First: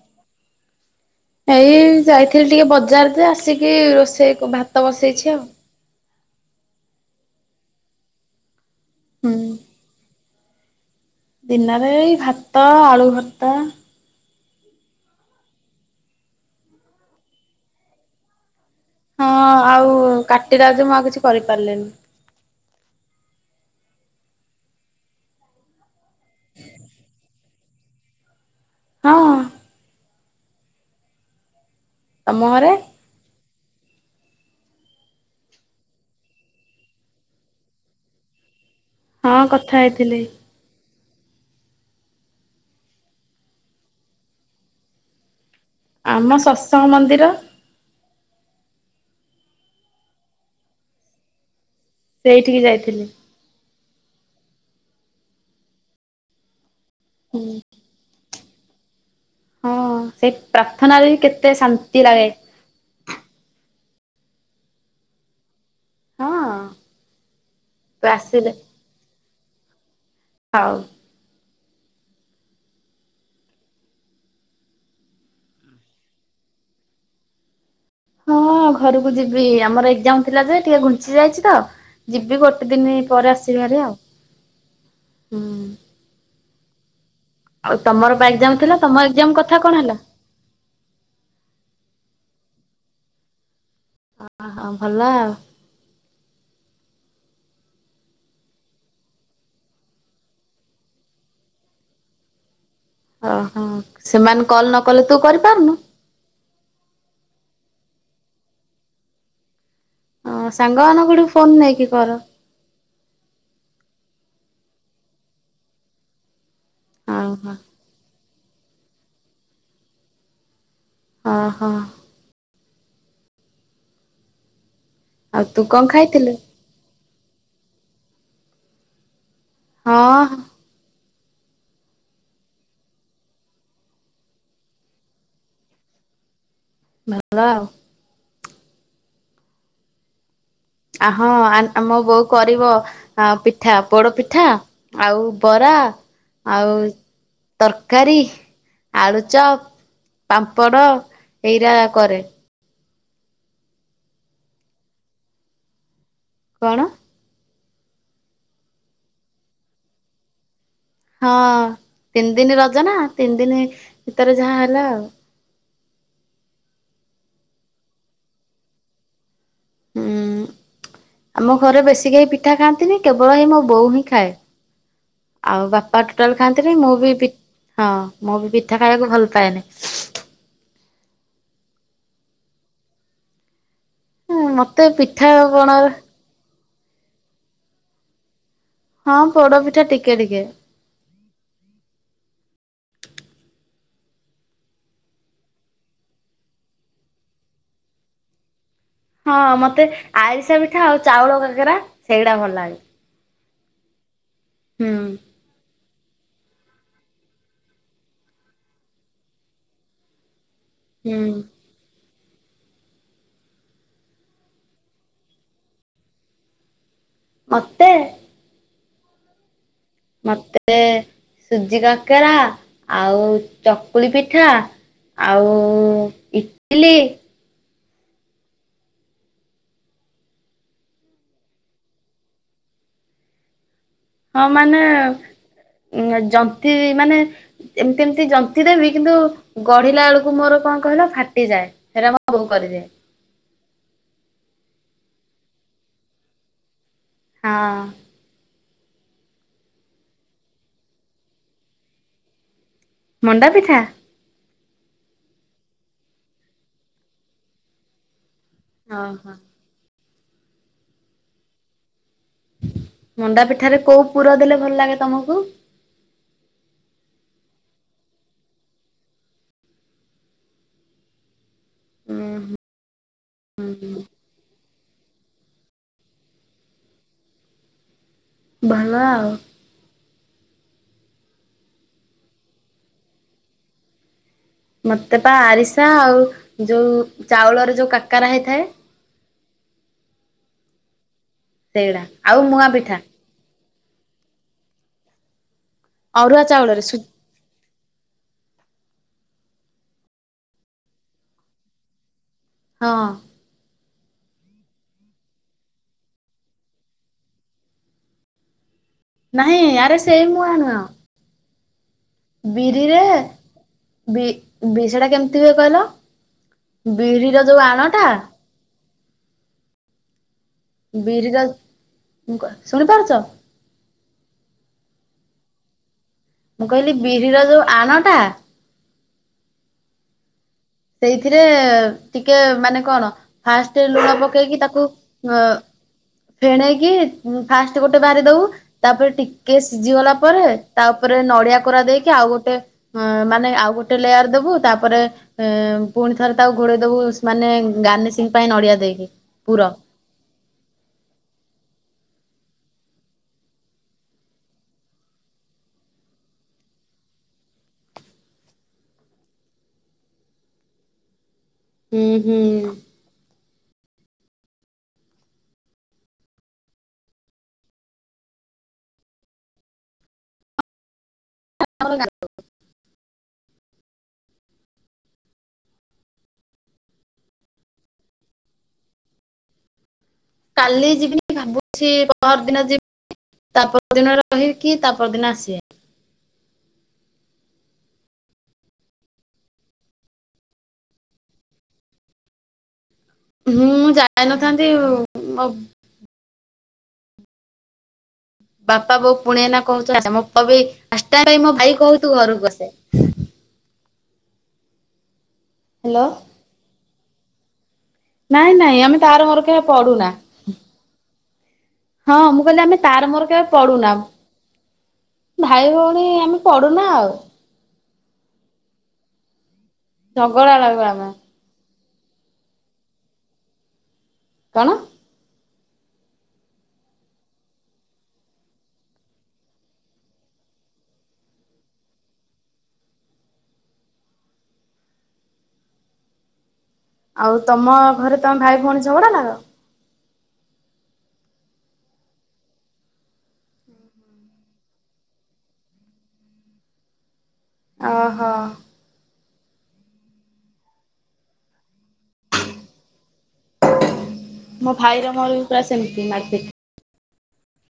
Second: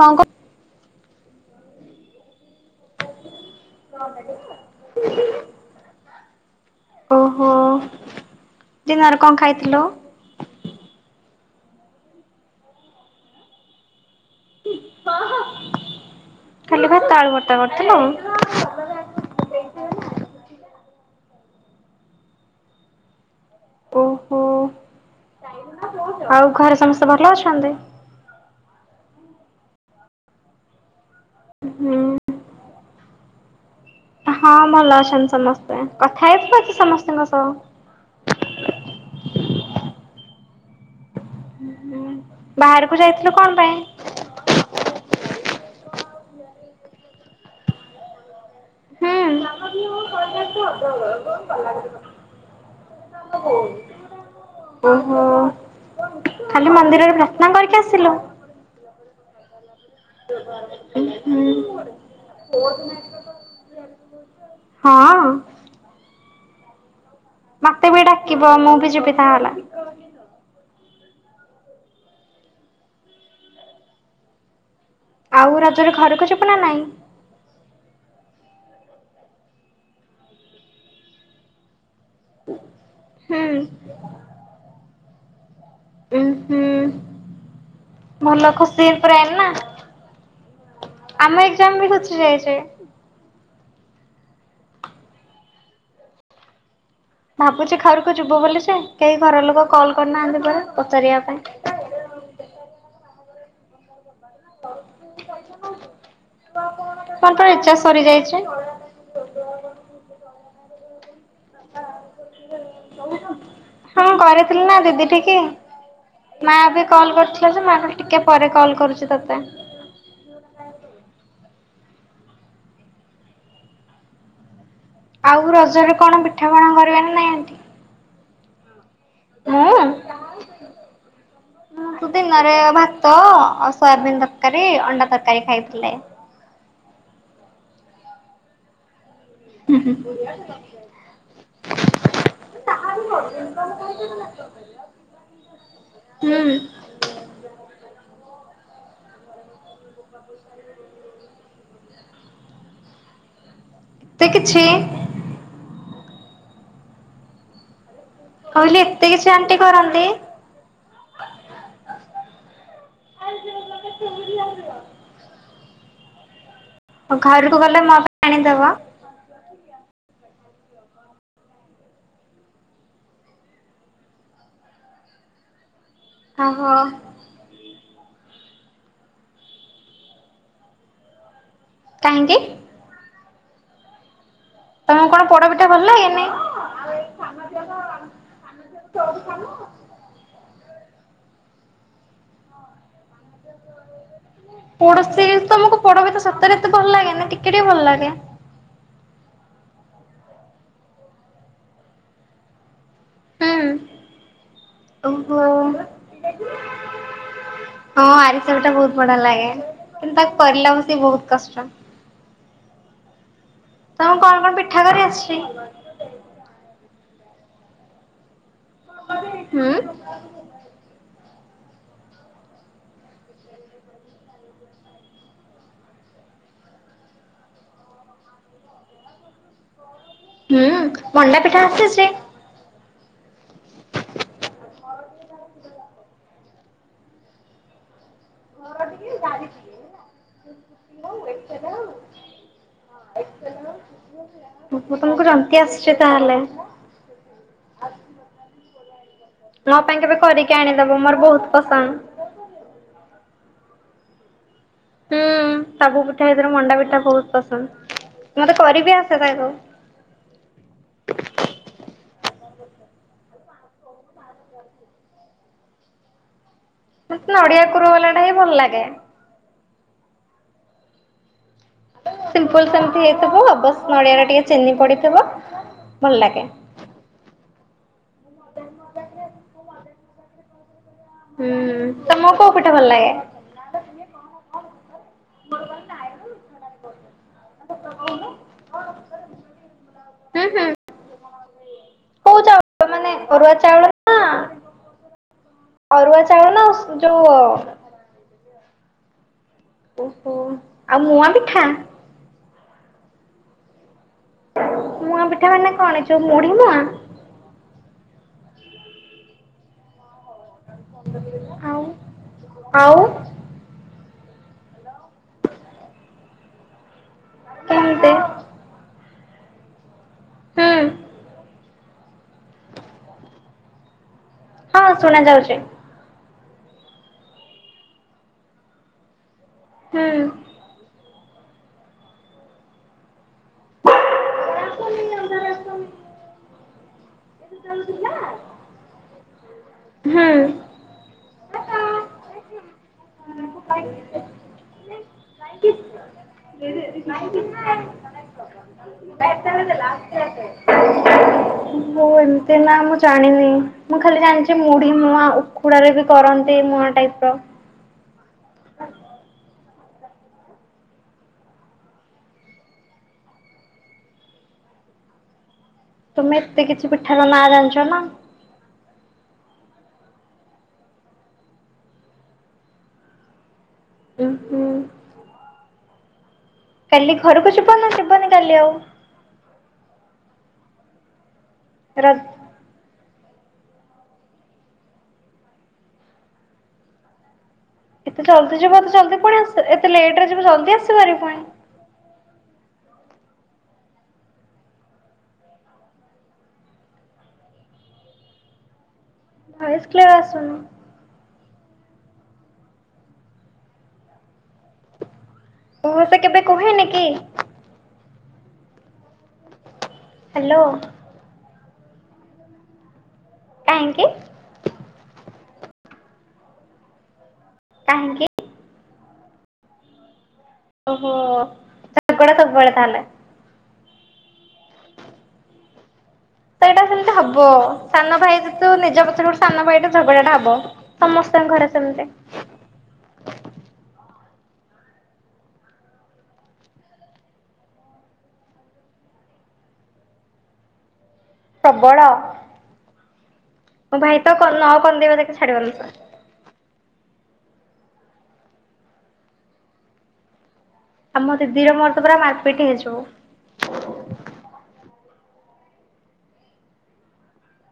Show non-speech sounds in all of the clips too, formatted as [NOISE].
କଣ [UNINTELLIGIBLE] ଏଇ ଯାଇଥିଲି ଟିକେ ବଜାରେଜେ ଆସିକି ରୋଷେଇ ଭାତ ବସେଇଛି ଆଉ ଓହୋ ଦିନରେ କଣ ହୁଁ ଖାଇଥିଲ? ଦିନରେ ଏଇ ଭାତ ଆଳୁଭର୍ତ୍ତା ହୁଁ କହ ଖାଲି କଣ କା ଆଳୁଭର୍ତ୍ତା କରିଥିଲ? ହଁ ଆଉ କାଟିଲାଜେ ମୁଁ ଆଉ କିଛି କରିପାରିଲିିନି। ଓହୋ ଆଉ ଘରେ ସମସ୍ତେ ଭଲ ଅଛନ୍ତି? ହଁ ହୁଁ ତ ମୁ [INAUDIBLE] ହଁରେ ହଁ ଭଲ ଅଛନ୍ତି ସମସ୍ତେ କଥା ହେଇଥିବ ଅଛି ସମସ୍ତଙ୍କ ସହ ହଁ କଥା ହେଇଥିଲି। ହଁ ବାହାରକୁ ଯାଇଥିଲୁ କଣ ପାଇଁ ଆମ ସତ୍ସଙ୍ଗ ମନ୍ଦିର ହୁଁ [INAUDIBLE] ସେଇଠିକି ଯାଇଥିଲି। ଓହୋ ଖାଲି ମନ୍ଦିରରେ ହୁଁ ପ୍ରାର୍ଥନା କରିକି ଆସିଲୁ। ହଁ ସେଇ ପ୍ରାର୍ଥନାରେ ବି ହୁଁ କେତେ ଶାନ୍ତି ଲାଗେ। ହଁ। ହଁ ଅ ମତେ ବି ଡାକିବ ମୁଁ ବି ଯିବିତାହେଲେ। ହଉ। ଆଉ ରଜରେ ଘରକୁ ଯିବୁ ନା ନାଇଁ। ହଁ ଘରକୁ ଯିବି ଆମର ଏଜାମ ଥିଲା ଯେ ଟିକେ ଘୁଞ୍ଚି ଯାଇଛି ତ ଯିବି ଗୋଟେ ଦିନ ପରେ ହୁଁ। ଆସିବାରେ ଆଉ ହୁଁ। ଏ ସେି [INAUDIBLE] ଆଉ ତମର ପା ଏକ୍ଜାମ ଥିଲା ତମ ଏକ୍ଜାମ କଥା କଣ ହେଲା। ଆମ ଏଜାମ ବି ଘୁଞ୍ଚି ଯାଇଚି। ହହଁ ଭଲ ଆଉ। ଭାବୁଛି ଘରକୁ ଯିବୁ ବୋଲି ଯେ କେହି ଘର ଲୋକ କଲ୍ କରିନାହାନ୍ତି ପରା ପଚାରିବା ପାଇଁ। ଓହୋ ସେମାନେ କଲ ନ କଲେ ତୁ କରିପାରୁନୁ। କଣ ମୋର ପା ରିଚ଼ାଜ ସରିଯାଇଛି। ହ ସାଙ୍ଗ ମାନଙ୍କଠୁ ଫୋନ୍ ନେଇକି କର। ହଁ କରିଥିଲି ନା ଦିଦି ଠିକେ ମା ବି କଲ୍ ଓହୋ। କରିଥିଲା ସେ ମାଙ୍କ ଟିକେ ପରେ କଲ କରୁଛି ତୋତେ। ହ ହଁ। ଆଉ ରଜରେ କଣ ପିଠାପଣା କରିବେ ନା ନାଇଁ ମୁଁ ହଁ। [INAUDIBLE] ଦିନରେ ଭାତ ଆଉ ସୋୟାବିନ ତରକାରୀ ଅଣ୍ଡା ତରକାରୀ ଖାଇଥିଲେ। ଭଲ ଆଉ। ହୁଁ ଆ ହଁ ଆମ ବୋଉ କରିବ ପିଠା ପୋଡ ପିଠା ଆଉ ବରା ହୁଁ। ଆଉ ତରକାରୀ ଆଳୁଚପ ପାମ୍ପଡ଼ ଏଇରା କରେ। ଏତେ କିଛ କଣ। କହିଲି ଏତେ କିଛି ଆଣ୍ଟି କରନ୍ତି। ହଁ ତିନି ଦିନ ରଜନା ତିନି ଦିନ ଭିତରେ ଯାହା ହେଲା ଆଉ। ଆଉ ଘରକୁ ଗଲେ ମୋ ପାଇଁ ଆଣିଦବ। ହୁଁ [UNINTELLIGIBLE] ଆମ ଘରେ ବେଶୀ କେହି ପିଠା ଖାଆନ୍ତିନି କେବଳ ଏଇ ମୋ ବୋଉ ହିଁ ଖାଏ। ଆଉ ବାପା ଟୋଟାଲ ଓହୋ ଖାଆନ୍ତିନି ମୁଁ ବି ପି ହଁ ମୁଁ ବି ପିଠା ଖାଇବାକୁ ଭଲ ପାଏନି। କାହିଁକି? ହୁଁ ମତେ ତମକୁ କଣ ପିଠା ଆଉ ପୋଡପିଠା ପଣା ଭଲ ଲାଗେନି? ହଁ ପୋଡପିଠା ଟିକେ ଟିକେ। ପୋଡଶ୍ରୀ ତମକୁ ପୋଡା ପିଠା ସତରେ ଏତେ ଭଲ ଲାଗେ ନା ଟିକେ ଟକେ ଭଲ ଲାଗେ। ହଁ ମତେ ଆରିସା ପିଠା ଆଉ ଚାଉଳ କାକେରା ସେଇଗୁଡା ଭଲ ଲାଗେ। ହୁଁ ହୁଁ ଓହୋ। ହଁ ଆରିସାପିଠା ବହୁତ ବଢିଆ ଲାଗେ। କିନ୍ତୁ ତାକୁ କରିଲା ବେ ହୁଁ ବହୁତ କଷ୍ଟ। ତମକୁ କଣ କଣ ପିଠା କରି ଆସିଛି? ମତେ ହୁଁ। ମତେ ସୁଜି କାକେରା ଆଉ ଚକୁଳି ପିଠା ଆଉ ଇଟିଲି ହୁଁ ମଣ୍ଡା ପିଠା ଆସିଛି। ହଁ ମାନେ ଯନ୍ତି ମାନେ ଏମତି ଏମିତି ଯ ନ୍ତି ଦେବି କିନ୍ତୁ ଗଢିଲା ବେଳକୁ ମୋର କଣ କହିଲ ଫାଟିଯାଏ ହେରା ମୋ ବୋଉ କରେ। ଓହୋ ତମକୁ ଯନ୍ତି ଆସୁଛି ତାହେଲେ। ହଁ ମୋ ପାଇଁ କେବେ କରିକି ଆଣିଦବ ମୋର ବହୁତ ପସନ୍ଦ। ମଣ୍ଡା ପିଠା? ହୁଁ ସାବୁ ପିଠା ଭିତୁରୁ ମଣ୍ଡା ପିଠା ବହୁତ ପସନ୍ଦ ମତେ କରିବି ଆସେ ଓହୋ ତାକୁ। ମଣ୍ଡା ପିଠାରେ କୋଉ ପୁର ଦେଲେ ଭଲ ଲାଗେ ତମକୁ? ମତେ ନଡିଆ କୂର ବାଲାଟା ହିଁ ଭଲ ଲାଗେ। ଉଁ ସିମ୍ପଲ ସେମିତି ହେଇଥିବ ବାସ୍ ନଡିଆରେ ଟିକେ ଚିନି ପଡିଥିବ ଭଲ ଲାଗେ। ଭଲ ଆଉ। ହୁଁ ତୁମକୁ କୋଉ ପିଠା ଭଲ ଲାଗେ? ମତେ ପା ଆରିସା ଆଉ ଯୋଉ ଚାଉଳରେ ଯୋଉ କାକେରା ହେଇଥାଏ। ହୁଁ ହୁଁ ସେଇଡା କୋଉ ଆଉ ମୁଆଁ ଚାଉଳ ପିଠା। ମାନେ ଅରୁଆ ଚାଉଳ ନା ଅରୁଆ ଚାଉଳ ନା ଚାଉଳରେ ଉସୁ ସୁଜି ଯୋଉ ଓହୋ ଆଉ ମୁଆଁ ପିଠା। ହଁ ମୁଆଁ ପିଠା ମାନେ କଣ ଏ ଯୋଉ ମୁଢି ମୁଆଁ। ନାଇଁ ଆରେ ସେ ମୁଆଁ ନୁହଁ। ଆଉ ଆଉ ବିରିରେ ବି ବି ସେଟା କେମିତି ହୁଏ କହିଲ? ବିରିର ଯୋଉ ଆଣଟା କେମିତି ହୁଁ ବିରିର ଗ ଶୁଣିପାରୁଚ। ହଁ ଶୁଣା ଯାଉଛି। ମୁଁ କହିଲି ବିରିର ଯୋଉ ଆଣଟା ହୁଁ ସେଇଥିରେ ଟିକେ ମାନେ କଣ? ଫାଷ୍ଟରେ ଲୁଣ ପକେଇକି ତାକୁ ଅ ଫେଣେଇକି ଫାଷ୍ଟ ଗୋଟେ ବାରି ଦଉ ତାପରେ ଟିକେ ସିଝି ଗଲା ହୁଁ ପରେ ତାପରେ ନଡିଆ କୋରା ଦେଇକି ଆଉ ଗୋଟେ ହଁ ମାନେ ଆଉ ଗୋଟେ ଲେୟାର ଦବୁ ତାପରେ ଏ ପୁଣି ଥରେ ତାକୁ ଘୋଡେଇ ଦବୁ ମାନେ ଗାନେସିଂ ପାଇଁ ନଡିଆ ଦେଇକି ପୁର ଏମତି ନା ମୁଁ ଜାଣିନି। ମୁଁ ଖାଲି ଜାଣିଛି ମୁଢି ମୁଆ ଉକୁଡାରେ ବି କରନ୍ତି ମୁଆ ଟାଇପ ର ହୁଁ ହୁଁ। ତୁମେ ଏତେ କିଛି ପିଠାାର ମା ଜାଣିଛ ନା? ଆମେ କାଇଁ ଜାଣିବୁ। ଉଁ ହୁଁ। କାଲି ଘରକୁ ଯିବନା ଯିବନି କାଲି ଆଉ? କାଲି ଯିବିନି ଭାବୁଛି ର ପର ଦିନ ଯିବି ତା ପର ଦିନ ରହିକି ତା ପର ଦିନ ଆସିବେ। ଏତେ ଜଲଦ ଯିବ ତ ଜଲଦି ପଣିସ ଏତେ ଲେଟରେ ଯିବ ଜଲଦି ଆସିବାରି ପୁଣି? ହୁଁ ମୁଁ ଯାଇ ନଥାନ୍ତି ମୋ ପୁ ବାପା ବୋଉ ପୁଣି ଏଇନା ଭଏସ୍ କହୁଛ ଆସ କ୍ଲିୟର ମୁଁ ଆସୁନି କହିଲି ଫାଷ୍ଟଟାଇମ୍ ପାଇଁ ମୋ ଭାଇ କହୁଛୁ ଘରକୁ ଆସେ। ମୁଁ ହ୍ୟାଲୋ। ତତେ କେବେ କୁହେନି କି। ନାଇଁ ନାଇଁ ଆମେ ତାର ମୋର କେ ପଢୁନା। ହ୍ୟାଲୋ। ହଁ ମୁଁ କହିଲି ଆମେ ତାର ମୋର କେବେ ପଡୁନା। କାହିଁକି ଭାଇ ଭଉଣୀ ଆମେ ପଡୁନା ଆଉ। କାହିଁକି? ଝଗଡ଼ା ଲାଗୁ। ଆମେ ଓହୋ ଝାଗଡା ସବୁବେଳେ ତାହେଲେ। କଣ? ତ ଏଇଟା ସେମିତି ହବ ସାନ ଭାଇ ଯେ ତୁ ନିଜ ପଛରେ ଗୋଟେ ସାନ ଭାଇଟ ଝଗଡାଟା ହବ। ସମସ୍ତଙ୍କ ଘରେ ସେମିତି। ଆଉ ତମ ଘରେ ତମେ ଭାଇ ଭଉଣୀ ଝଗଡା ଲାଗ? ପ୍ରବଳ ମୋ ଭାଇ ତ ନକନ୍ଦେଇବା ଯାକେ ଛାଡିବନି। ଓହୋ। ଆମ ଦିଦି ର ମୋର ତ ପୁରା ମାରପିଟ ହେଇଯିବୁ। ମୋ ଭାଇର ମୋର ପୁରା ସେମିତି ମାରପିଟି।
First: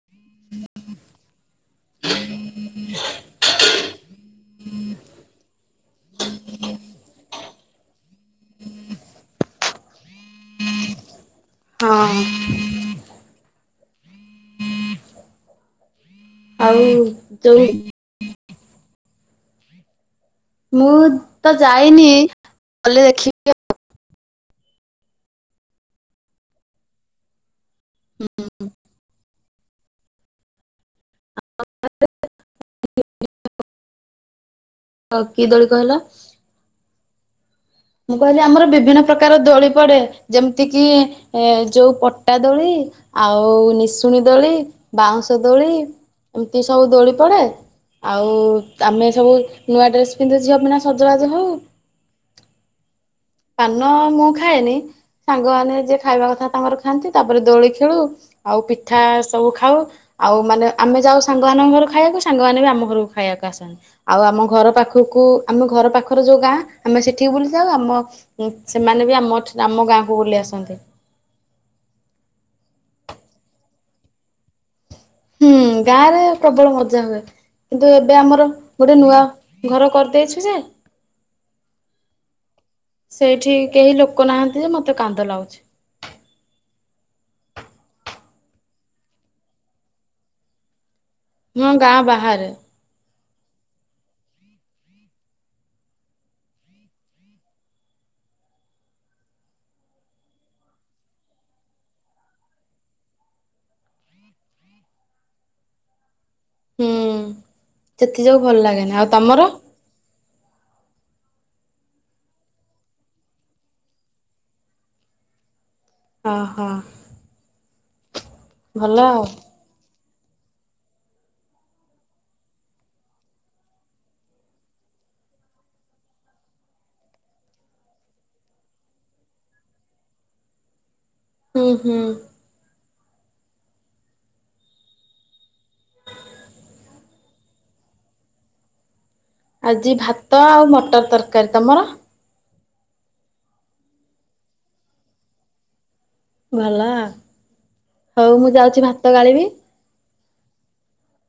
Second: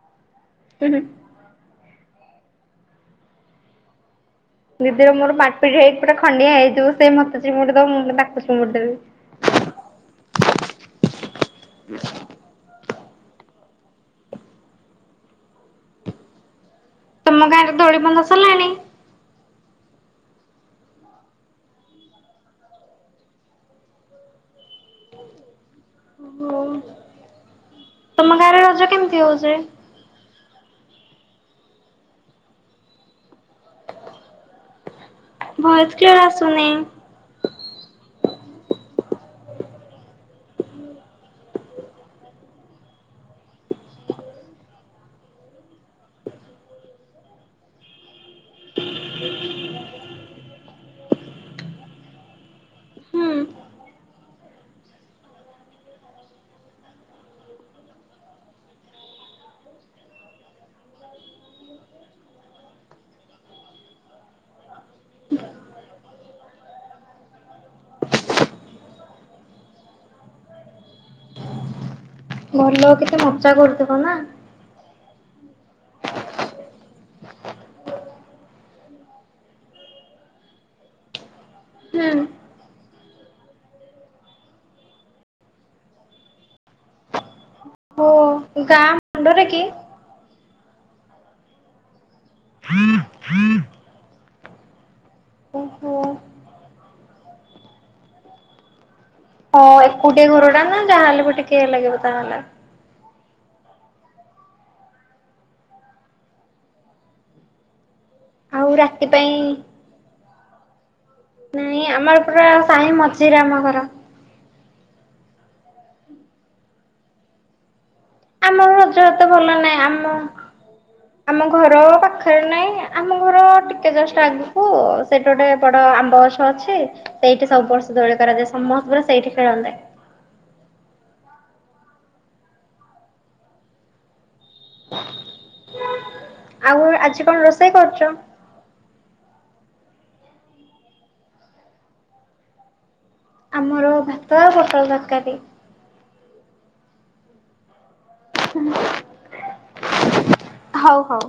ହଁ [UNINTELLIGIBLE] ହୁଁ ହୁଁ। ହୁଁ [UNINTELLIGIBLE] ଦିଦି ର ମୋର ମାର ପିଠି ହେଇି ପୁରା ଖଣ୍ଡିଆ ହେଇଯିବୁ ସେ ମତେ ଚିମୁଡି ଦେବ ମୁଁ ଡାକୁ ଚିମୁୁଡି ଦେବି। ହଁ। ଆଉ ତମ ଯୋଉ ଗାଁରେ ଦୋଳିିବନ୍ଧା ସରିଲାଣି। ମୁଁ ତ ଯାଇନି ଗଲେ ଦେଖିବି। ହଉ ତମ ଗାଁ ରେ ରଜ କେମିତି ହଉଛି? [INAUDIBLE] କି ଦୋଳି ଭଏସ୍ କହିଲ? କ୍ଲିୟର ଆସୁନି। ମୁଁ କହିଲି ଆମର ବିଭିନ୍ନ ପ୍ରକାର ଦୋଳି ପଡେ ଯେମିତି କିି ଏ ଯୋଉ ପଟା ଦୋଳି ଆଉ ନିଶୁଣୀ ଦୋଳି ବାଉଁଶ ଦୋଳି। ଏମିତି ସବୁ ଦୋଲି ପଡେ। ଆଉ ତାମେ ସବୁ ନୂଆ ଡ୍ରେସ୍ ପିନ୍ଧୁ ଝିଅ ମାନେ ସଜବାଜ ହଉ। ହୁଁ ପାନ ମୁଁ ଖାଏନି ସାଙ୍ଗମାନେ ଯିଏ ଖାଇବା କଥା ତାଙ୍କର ଖାଆନ୍ତି। ତାପରେ ଦୋଳି ଖେଳୁ। ଆଉ ପିଠା ସବୁ ଖାଉ। ଆଉ ମାନେ ଆମେ ଯାଉ ସାଙ୍ଗମାନଙ୍କ ଘରକୁ ଖାଇବାକୁ ସାଙ୍ଗମାନେ ବି ଆମ ଘରକୁ ଖାଇବାକୁ ଆସନ୍ତି। ଆଉ ଆମ ଘର ପାଖକୁ ଆମ ଘର ପାଖର ଯୋଉ ଗାଁ ଆମେ ସେଠି ବୁଲି ଯାଉ ଆମ ସେମାନେ ବି ଆମ ଠ ଆମ ଗାଁକୁ ବୁଲି ଆସନ୍ତି। ଭଲ କେତେ ମଜା କରୁଥିବ ନା। ହୁଁ ଗାଁ ରେ ପ୍ରବଳ ମଜା ହୁଏ। କିନ୍ତୁ ଏବେ ଆମର ଗୋଟେ ନୂଆ ଘର କରିଦେଇଚୁ ଯେ [INAUDIBLE] ସେଇଠି କେହି ଲୋକ ନାହାନ୍ତି। ଯେ ମୋତେ କାନ୍ଦ ଲାଗୁଚି। ଓ ଗାଁ ମୁଣ୍ଡରେ କି? ହଁ ଗାଁ ବାହାରେ। [INAUDIBLE] ଓହୋ ହଁ ଏକୁଟିଆ ଘର ଟା ନା ଯାହାହେଲେ ଟିକେ ଲାଗିବ ତାହେଲେ। ହୁଁ। ସେଥିଯୋଗୁ ଭ ଆଉ ରାତି ପାଇଁ। ନାଇଁ ଆମର ପୁରା ସାହି ମଝିରେ ଆମ ଘର। ଅ ହଁ। ଆମର ରଜ ଆଉ ଏତେ ଭଲ ନାହିଁ ଆମ ଆମ ଘର ପାଖରେ ନାଇଁ ଆମ ଘର ଟିକେ ଜଷ୍ଟ ଆଗକୁ ସେଇଠି ଗୋଟେ ବଡ ଆମ୍ବ ଗଛ ଅଛି। ସେଇଠି ସବୁ ବର୍ଷ ଦୋଳି କରାଯାଏ ସମସ୍ତେ ପୁରା ସେଇଠି ଖେଳନ୍ତି। ହୁଁ ହୁଁ। ଆଉ ଆଜି କଣ ରୋଷେଇ କରୁଚ? ଆଜି ଭାତ ଆଉ ମଟର ତରକାରୀ। ତମର? ଆମର ଭାତ ଆଉ ପୋଟଳ ତରକାରୀ। ଭଲ। ହଉ ମୁଁ ଯାଉଚି ଭାତ ଗାଳିବି। ହଉ ହଉ।